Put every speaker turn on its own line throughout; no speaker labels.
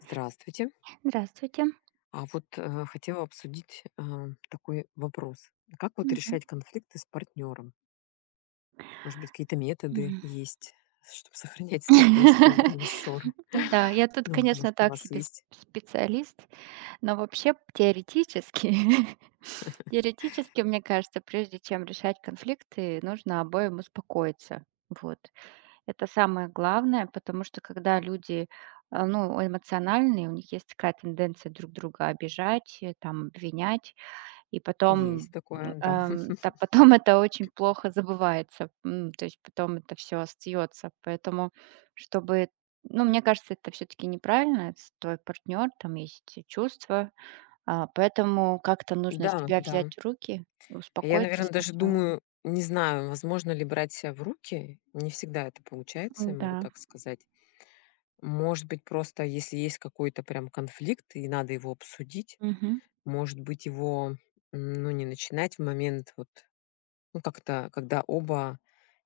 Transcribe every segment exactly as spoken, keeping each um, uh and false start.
Здравствуйте.
Здравствуйте.
А вот э, хотела обсудить э, такой вопрос. Как вот
Мгм.
решать конфликты с партнером? Может быть, какие-то методы
Мгм.
есть, чтобы сохранять спокойствие во время ссоры?
Да, я тут,
Ну,
конечно,
может, у
так
вас
себе сп
есть?
специалист, но вообще теоретически теоретически, мне кажется, прежде чем решать конфликты, нужно обоим успокоиться. Вот. Это самое главное, потому что когда люди, э, ну, эмоциональные, у них есть такая тенденция друг друга обижать, э, там, обвинять. И потом,
Есть такое, да.
эм, да, потом это очень плохо забывается, м, то есть потом это все остается. Поэтому, чтобы, ну, мне кажется, это все таки неправильно. Это твой партнер, там есть чувства, а, поэтому как-то нужно
Да,
себя
да.
взять в руки,
Я,
успокоиться
наверное, даже
сначала.
думаю, не знаю, возможно ли брать себя в руки. Не всегда это получается, я могу
Да.
так сказать. Может быть, просто если есть какой-то прям конфликт и надо его обсудить,
Мгм.
может быть, его м, ну, не начинать в момент вот. Ну, как-то, когда оба,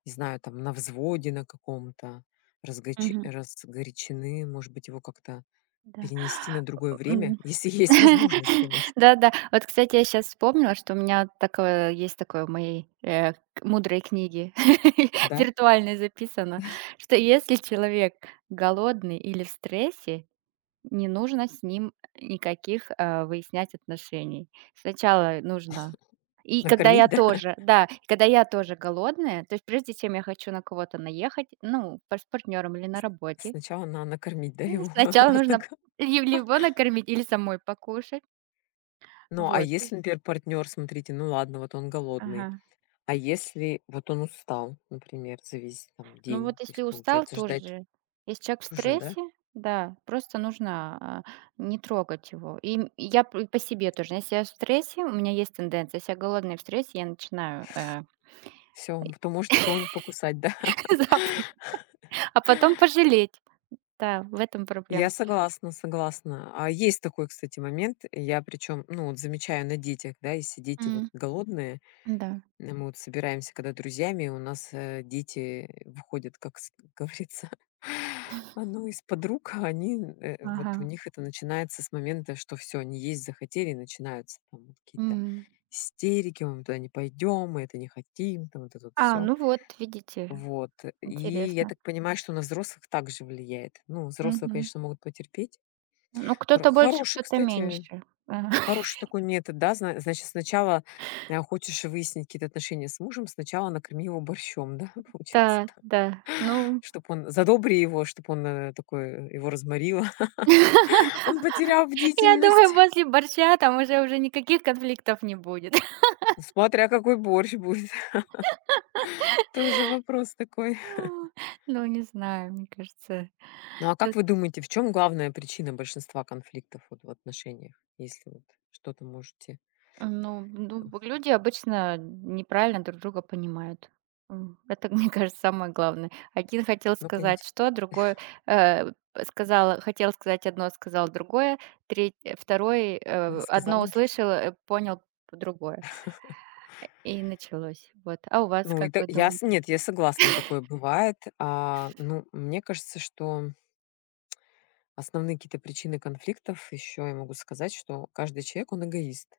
не знаю, там, на взводе на каком-то, разгоче
Мгм.
разгорячены, может быть, его как-то
Да.
перенести на другое
М.
время, если есть возможность, конечно.
Да-да. Вот, кстати, я сейчас вспомнила, что у меня вот такое есть такое в моей, э, к мудрой книге
Да?
виртуальной записано, что если человек голодный или в стрессе, не нужно с ним никаких, э, выяснять отношений. Сначала нужно, и когда я
Накормить, да?
тоже, да, и когда я тоже голодная, то есть прежде чем я хочу на кого-то наехать, ну, пар с партнёром или на работе,
Сначала на накормить, да,
м,
его?
сначала нужно
Так.
ли- либо накормить, или самой покушать.
Ну, а
Вот.
если, например, партнер, смотрите, ну ладно, вот он голодный,
Ага.
а если вот он устал, например, за весь там
Ну
день,
вот
то
если
есть,
устал,
получается,
тоже.
ждать
Же. Если человек в
тоже, да?
стрессе, да, просто нужно, а, не трогать его. И м я п по себе тоже. Если я в стрессе, у меня есть тенденция, если я голодная в стрессе, я начинаю, э,
Все, то можете кого-нибудь покусать, да?
запросто, а потом пожалеть. Да, в этом проблема.
Я согласна, согласна. А есть такой, кстати, момент. Я причем, ну, вот замечаю на детях, да, если дети вот
М,
голодные,
да.
э, мы вот собираемся, когда друзьями, у нас э, дети выходят, как с- говорится, а, ну, из-под рук, а они, э, вот
Ага.
у них это начинается с момента, что все, они есть захотели, и начинаются там вот какие-то
М.
истерики, мы туда не пойдем, мы это не хотим, там вот это вот
А,
все.
ну вот, видите,
Вот. И я
интересно.
так понимаю, что на взрослых также влияет. Ну, взрослые,
Мгм.
конечно, могут потерпеть.
Ну,
Хоро
кто-то больше,
хороший,
кто-то
кстати,
меньше. Ага.
хороший такой метод, да. Зна значит, сначала, а, хочешь выяснить какие-то отношения с мужем, сначала накорми его борщом, да, получается
Да,
так.
да. Ну,
Чтоб он задобри его, чтобы он, э, такой, э, его разморило. Он потерял
я
бдительность.
думаю, после борща там уже уже никаких конфликтов не будет.
Смотря какой борщ будет, тоже вопрос такой.
Ну, ну, не знаю, мне кажется.
Ну, а как
Тут,
вы думаете, в чем главная причина большинства конфликтов вот в отношениях? Если вот что-то можете,
ну ну,
э,
б- люди обычно неправильно друг друга понимают. М, это, мне кажется, самое главное. Один хотел
ну-ка,
сказать
инте
что, другой, э, сказал хотел сказать одно, сказал другое, треть э, второй, э, одно
сказал.
услышал, э, понял другое. И началось. Вот. А у вас,
Ну,
как
это
вы
я с
думаете?
нет, я согласна, такое бывает. А, ну, мне кажется, что основные какие-то причины конфликтов еще я могу сказать, что каждый человек, он эгоист.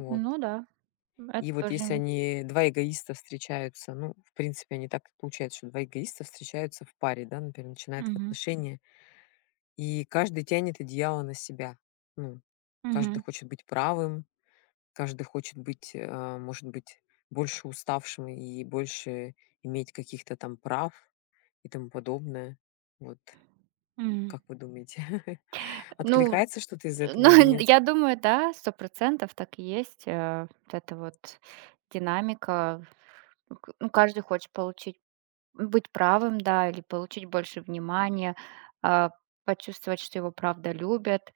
Н Ну да, это
И вот
тоже
если
имеет.
они, два эгоиста встречаются, ну, в принципе, они так и получается, что два эгоиста встречаются в паре, да, например, начинают в
Мгм.
отношения, и каждый тянет одеяло на себя. Ну, каждый
Мгм.
хочет быть правым, каждый хочет быть, э, может быть, больше уставшим и больше иметь каких-то там прав, и тому подобное. Вот
Мгм.
как вы думаете,
Ну,
откликается что-то из этого
ну,
или нет?
я думаю, да, сто процентов так и есть. Э, вот эта вот динамика. Ну, к ну, каждый хочет получить, быть правым, да, или получить больше внимания, а, почувствовать, что его правда любят.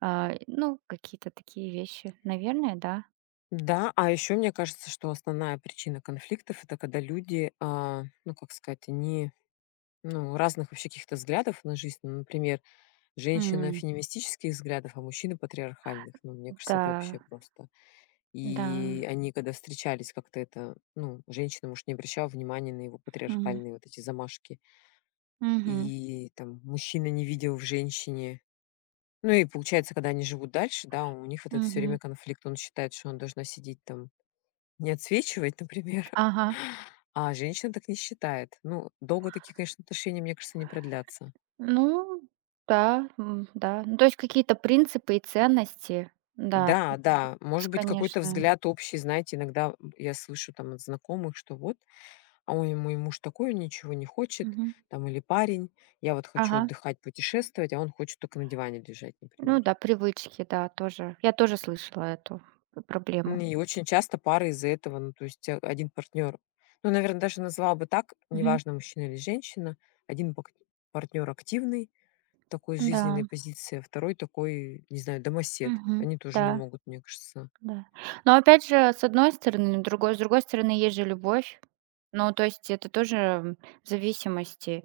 А, ну, какие-то такие вещи. Наверное, да.
Да, а еще мне кажется, что основная причина конфликтов это когда люди, а, ну как сказать, они ну, разных вообще каких-то взглядов на жизнь. Ну, например, женщина
М.
феминистических взглядов, а мужчина патриархальных. Ну, мне кажется, это
Да,
вообще просто.
да.
И они, когда встречались, как-то это, ну, женщина, может, не обращала внимания на его
Мгм.
патриархальные вот эти замашки.
Мгм.
И там мужчина не видел в женщине. Ну и получается, когда они живут дальше, да, у них вот это все время
Мгм.
конфликт. Он считает, что он должна сидеть там, не отсвечивать, например,
Ага.
а женщина так не считает. Ну, долго такие, конечно, отношения, мне кажется, не продлятся.
Ну да, м, да. Ну, то есть какие-то принципы и ценности. Да,
Да,
тут тут,
да, может быть, какой-то
конечно.
взгляд общий, знаете, иногда я слышу там от знакомых, что вот, а ой, мой муж такой, он ничего не хочет,
Мгм.
там, или парень, я вот хочу
Ага.
отдыхать, путешествовать, а он хочет только на диване лежать,
Ну
например.
да, привычки, да, тоже. Я тоже слышала эту п
М,
проблему.
и очень часто пары из-за этого, ну, то есть, э, один партнёр, ну, наверное даже назвала бы так,
Мгм.
неважно, мужчина или женщина, один партнер активный, такой
Да.
жизненной позиции, а второй такой, не знаю, домосед.
Мгм.
Они тоже не
Да,
могут, мне кажется.
да. Но опять же, с одной стороны, другой с другой стороны, есть же любовь. Ну, то есть это тоже, м, зависимости,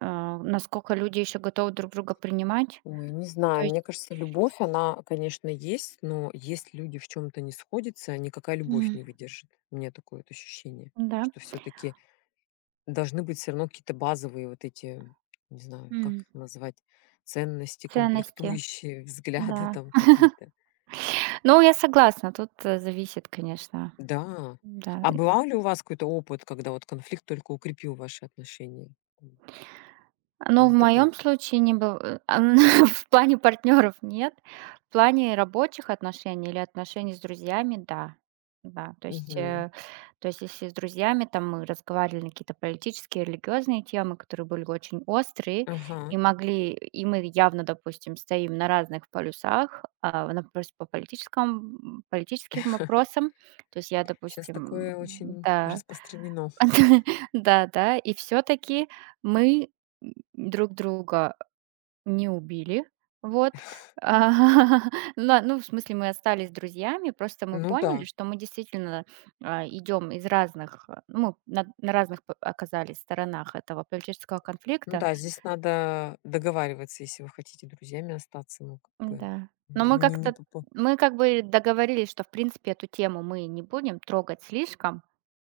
а, насколько люди еще готовы друг друга принимать.
Ой, не
То
знаю,
есть,
мне кажется, любовь, она, конечно, есть, но если люди в чем то не сходятся, никакая любовь
м,
не выдержит. У меня такое вот ощущение,
да,
что все таки Должны быть все равно какие-то базовые вот эти, не знаю, как
м,
их назвать, ценности,
ценности,
комплектующие, взгляды
да.
там какие-то.
Ну, я согласна, тут, э, зависит, конечно,
Да.
да.
А бывал ли у вас какой-то опыт, когда вот конфликт только укрепил ваши отношения? М,
Но в
Был такой
моем
опыт?
случае не было. В плане партнеров нет, в плане рабочих отношений или отношений с друзьями, да. Да, то есть,
Мгм.
э, то есть если с друзьями там мы разговаривали на какие-то политические, религиозные темы, которые были очень острые,
Ага.
и могли и мы явно, допустим, стоим на разных полюсах, а, на, просто по политическом политическим вопросам. То есть я,
Щас
допустим,
такое очень
да.
распространено.
Да-да, и все таки мы, м, друг друга не убили. Вот. А, На ну, в смысле, мы остались друзьями, просто мы
Ну да,
поняли, что мы действительно, а, идем из разных, э, ну, мы на на разных п оказались сторонах этого политического
ну
конфликта.
да, здесь надо договариваться, если вы хотите друзьями остаться, ну, как бы,
Да. Но мы
не не
как-то
по
мы как бы договорились, что, в принципе, эту тему мы не будем трогать слишком,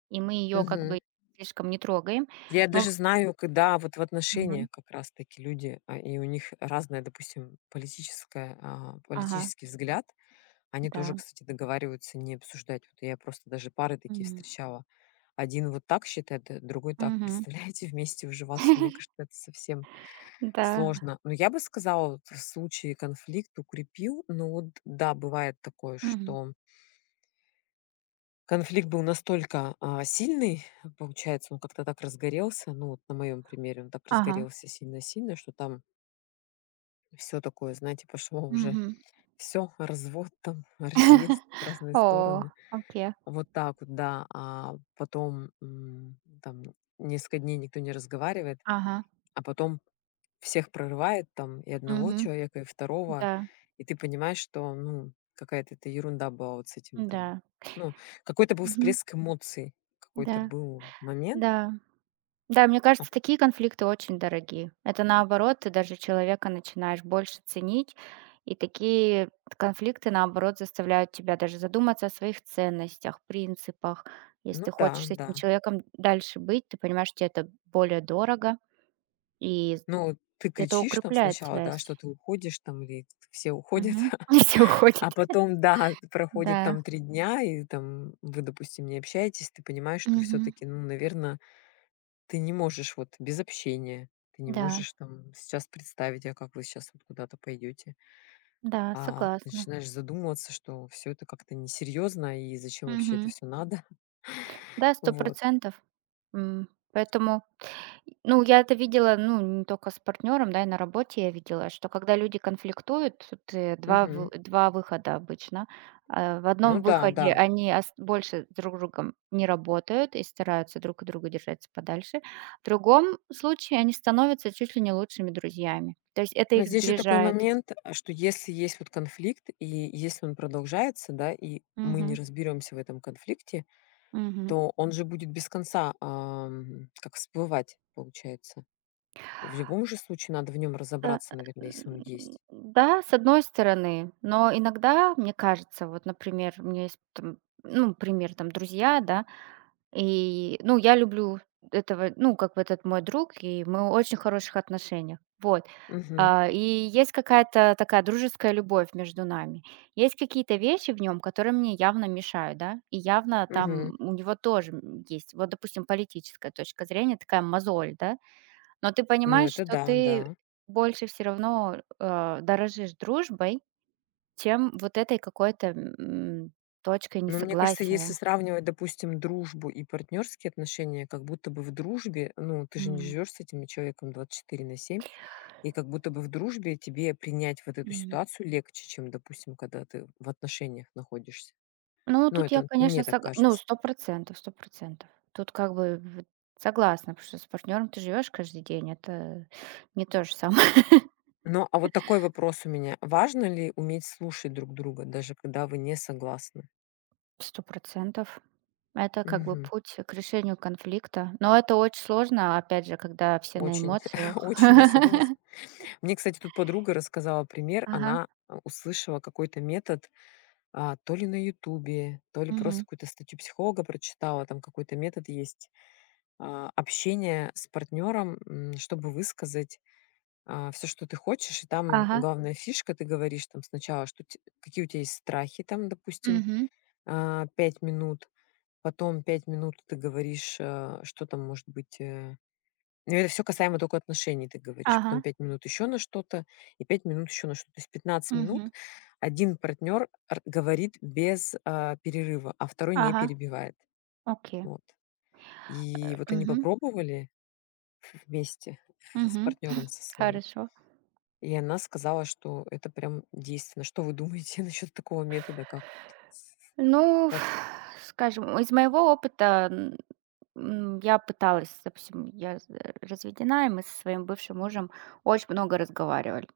и мы ее как
Мгм.
бы слишком не трогаем.
Я
Но.
даже знаю, когда вот в
Мгм.
отношениях как раз таки люди, а, и у них разное, допустим, политическое, а,
Ага,
политический взгляд. Они тоже,
да.
кстати, договариваются не обсуждать. Вот я просто даже пары такие
М.
встречала. Один вот так считает, э, другой так.
Мгм.
Представляете, вместе уживаться, мне кажется, это совсем
Да.
сложно. Но я бы сказала, вот в случае конфликт укрепил, но вот да, бывает такое,
Мгм.
что Конфликт был настолько, а, сильный, получается, он как-то так разгорелся. Ну, вот на моем примере он так
Ага.
разгорелся сильно-сильно, что там все такое, знаете, пошло уже
Мгм.
все развод там, разъезд в разные
О,
стороны.
окей.
Вот так вот, да. А потом, м, там несколько дней никто не разговаривает,
Ага.
а потом всех прорывает там, и одного
Мгм.
человека, и второго.
Да.
И ты понимаешь, что, ну, какая-то это ерунда была вот с этим там.
Да.
Ну, какой-то был
Мгм.
всплеск эмоций, какой-то
Да.
был момент.
Да. Да, мне
А
кажется,
п-
такие конфликты очень дорогие. Это наоборот, ты даже человека начинаешь больше ценить, и такие конфликты, наоборот, заставляют тебя даже задуматься о своих ценностях, принципах. Если
Ну
ты
да,
хочешь с
да.
этим человеком дальше быть, ты понимаешь, что это более дорого, и
Ну, ты
это
кричишь там
укрепляет
сначала, да,
связь.
что ты уходишь там, или все уходят,
Мгм. И всё
а
уходит.
потом, да, проходит
Да.
там три дня, и там вы, допустим, не общаетесь, ты понимаешь, что
Мгм.
все-таки, ну, наверное, Ты не можешь вот без общения, ты не
Да,
можешь там сейчас представить, а как вы сейчас вот куда-то пойдете.
да,
А
согласна.
начинаешь задумываться, что все это как-то несерьезно и зачем вообще это
Мгм.
все надо.
Да, сто.
Вот.
М, поэтому, и- ну, я это видела, ну, не только с партнером, да, и на работе я видела, что когда люди конфликтуют, тут, э, 2
Мгм.
вы два выхода обычно. Э, в
Ну
одном
да,
выходе
да.
они ас больше друг с другом не работают и стараются друг от друга держаться подальше. В другом случае они становятся чуть ли не лучшими друзьями. То есть это
Но
их
здесь же такой
сближает.
момент, а, что если есть вот конфликт, и если он продолжается, да, и мы не
Мгм.
разберемся в этом конфликте,
Мгм.
то он же будет без конца, ам, как всплывать, получается. И в любом же случае надо в нем
Э,
разобраться, наверное, если он
м,
есть.
да, с одной стороны, но иногда, мне кажется, вот, например, у меня есть там, ну, пример, там, друзья, да, и, ну, я люблю этого, ну, как бы, этот мой друг, и мы в очень хороших отношениях, вот.
Мгм.
А, и есть какая-то такая дружеская любовь между нами. Есть какие-то вещи в нем, которые мне явно мешают, да, и явно там у него тоже, м, есть, вот, допустим, политическая точка зрения, такая мозоль, да, но ты
Ну,
понимаешь,
это
что
да,
ты
да.
больше все равно, э, дорожишь дружбой, чем вот этой какой-то, м, точкой
Но мне кажется, если
несогласия.
сравнивать, допустим, дружбу и партнерские отношения, как будто бы в дружбе, ну, ты же не
М.
живешь с этим человеком двадцать четыре на семь, и как будто бы в дружбе тебе принять вот эту
М.
ситуацию легче, чем, допустим, когда ты в отношениях находишься.
Ну,
Ну,
тут я,
это
конечно,
мне так
сог ну,
кажется.
сто процентов. Сто процентов. Тут как бы, в согласна, потому что с партнером ты живешь каждый день. Это не то же самое.
Ну, а вот такой вопрос у меня. Важно ли уметь слушать друг друга, даже когда вы не согласны?
Сто процентов. Это как бы
Мгм.
путь к решению конфликта. Но это очень сложно, опять же, когда все на
Очень,
эмоциях.
очень я согласна. Мне, кстати, тут подруга рассказала пример.
Ага.
Она э, услышала какой-то метод. А, то ли на "Ютубе", то ли просто
Мгм.
какую-то статью психолога прочитала. Там какой-то метод есть, а, общения с партнером, м, чтобы высказать, все, что ты хочешь. И там
Ага.
главная фишка, ты говоришь там сначала, что те какие у тебя есть страхи там, допустим,
Мгм.
а, 5 минут. Потом пять минут ты говоришь, э, что там может быть, э ну, это все касаемо только отношений, ты говоришь. Потом
Ага,
пять минут еще на что-то и пять минут еще на что-то. То есть пятнадцать минут
мгм,
Один партнер говорит без, а, перерыва, а второй не
ага,
перебивает.
окей.
Вот. И вот они
Мгм,
попробовали вместе с
мгм,
партнером со своим,
хорошо.
и она сказала, что это прям действенно. Что вы думаете насчет такого метода? Как вот? с-
Ну,
Как?
скажем, из моего опыта, м, м, я пыталась, допустим, я з э, разведена, и мы со своим бывшим мужем очень много разговаривали.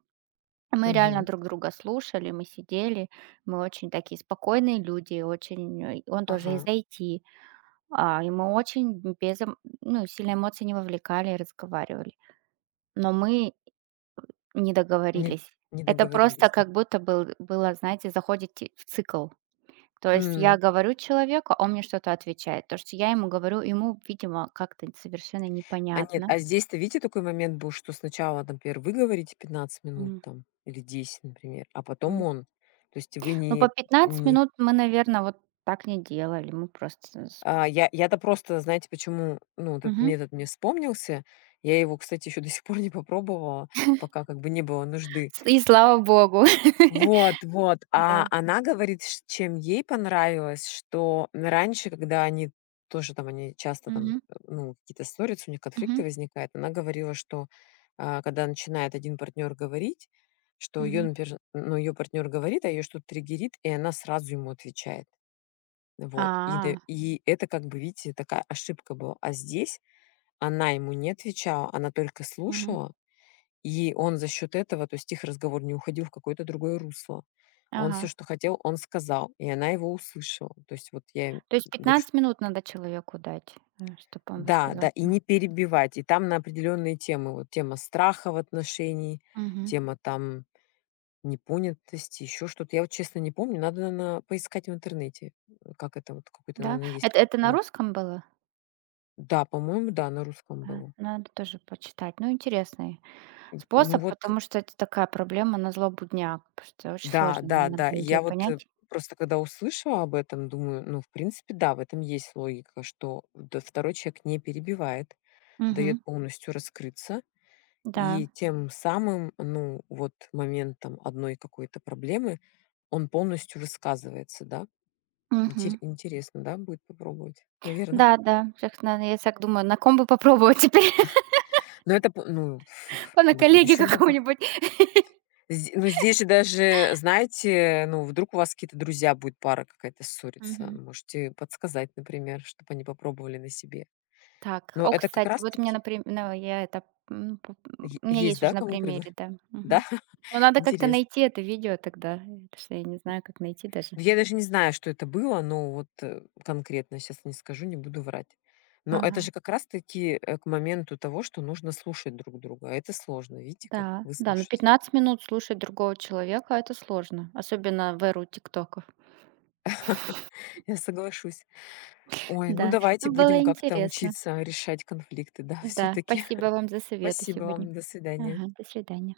Мы реально
Мгм.
друг друга слушали, мы сидели, мы очень такие спокойные люди, очень, э, он тоже
Ага.
из ай ти, а, и мы очень без эм ну, сильно эмоций не вовлекали и разговаривали. Но мы не
Не
договорились.
не
Это просто
договорились, да?
как будто был было, знаете, заходите в цикл. То есть я говорю человеку, а он мне что-то отвечает. То, что я ему говорю, ему, видимо, как-то совершенно
А нет,
непонятно.
а здесь-то, видите, такой момент был, что сначала, например, вы говорите пятнадцать минут там или десять, например, а потом
Мгм.
он. То есть вы,
Ну, по
не
пятнадцать
не
минут мы, наверное, вот так не делали. Мы просто с.
а, я я-то просто, знаете, почему, ну, вот этот
Мгм.
метод мне вспомнился. Я его, кстати, еще до сих пор не попробовала, пока как бы не было нужды.
И слава богу.
Вот, вот. А
Да.
она говорит, ш чем ей понравилось, что раньше, когда они тоже там, они часто там,
Мгм.
э, ну, какие-то ссорятся, у них конфликты
Мгм.
возникают. Она говорила, что, а, когда начинает один партнер говорить, что ее
Мгм.
например, ну, её партнер говорит, а ее что-то триггерит, и она сразу ему отвечает. Вот. И д
А.
и это как бы, видите, такая ошибка была. А здесь она ему не отвечала, она только
Мгм.
слушала и он за счет этого, то есть их разговор не уходил в какое-то другое русло. Он все,
Ага.
что хотел, он сказал, и она его услышала. То есть вот я им
То есть
говорю, чт
пятнадцать минут надо человеку дать, чтобы он
да, да, и
высказался.
не перебивать. И там на определенные темы, вот тема страха в отношении, тема там непонятости, еще что-то. Я вот честно не помню, надо, наверно, поискать в интернете, э, как это вот какой-то,
Да?
наверное, есть
Это это
этот
на
метод.
русском было?
Да, по-моему, да, на русском
Да,
было.
надо тоже почитать. Ну, интересный
Д Ну
способ,
вот.
потому что это такая проблема на злобу дня, потому что очень
Да,
сложно
да, да.
иногда
И
людей
я вот, э,
понять.
просто когда услышала об этом, думаю, ну, в принципе, да, в этом есть логика, что д второй человек не перебивает,
Мгм.
дает полностью раскрыться,
Да.
и тем самым, ну, вот моментом одной какой-то проблемы он полностью высказывается, да. Интере
Мгм.
интересно, да, будет попробовать, наверное.
Да, да. Щас надо, я так думаю, на ком бы попробовать теперь,
Но это п ну,
по на
на
коллеге
будущем. попро
каком-нибудь.
Зд ну, здесь же даже, знаете, ну, вдруг у вас какие-то друзья будет, пара какая-то ссорится,
Мгм.
можете подсказать, например, чтобы они попробовали на себе.
Так,
Но
о,
это как
кстати,
раз
вот у меня,
таки
например, ну, я это, м, п
е
м, у меня
есть,
есть
да,
уже на
кому? Предла
примере, да.
Да?
Мгм. Но надо как-то
Интересно.
найти это видео тогда, потому что я не знаю, как найти даже.
Ну, я даже не знаю, что это было, но вот, э, конкретно сейчас не скажу, не буду врать. Но это
Ага.
же как раз таки, э, к моменту того, что нужно слушать друг друга, а это сложно. Видите, как
Да, да, но
выслушать.
пятнадцать минут слушать другого человека — это сложно, особенно в эру тиктоков.
Я соглашусь. Ой, ну
Да,
давайте
ну было
будем как-то
интересно.
учиться решать конфликты, да, все
Да,
таки.
спасибо вам за советы
Спасибо
сегодня.
вам. До свидания.
Ага, до свидания.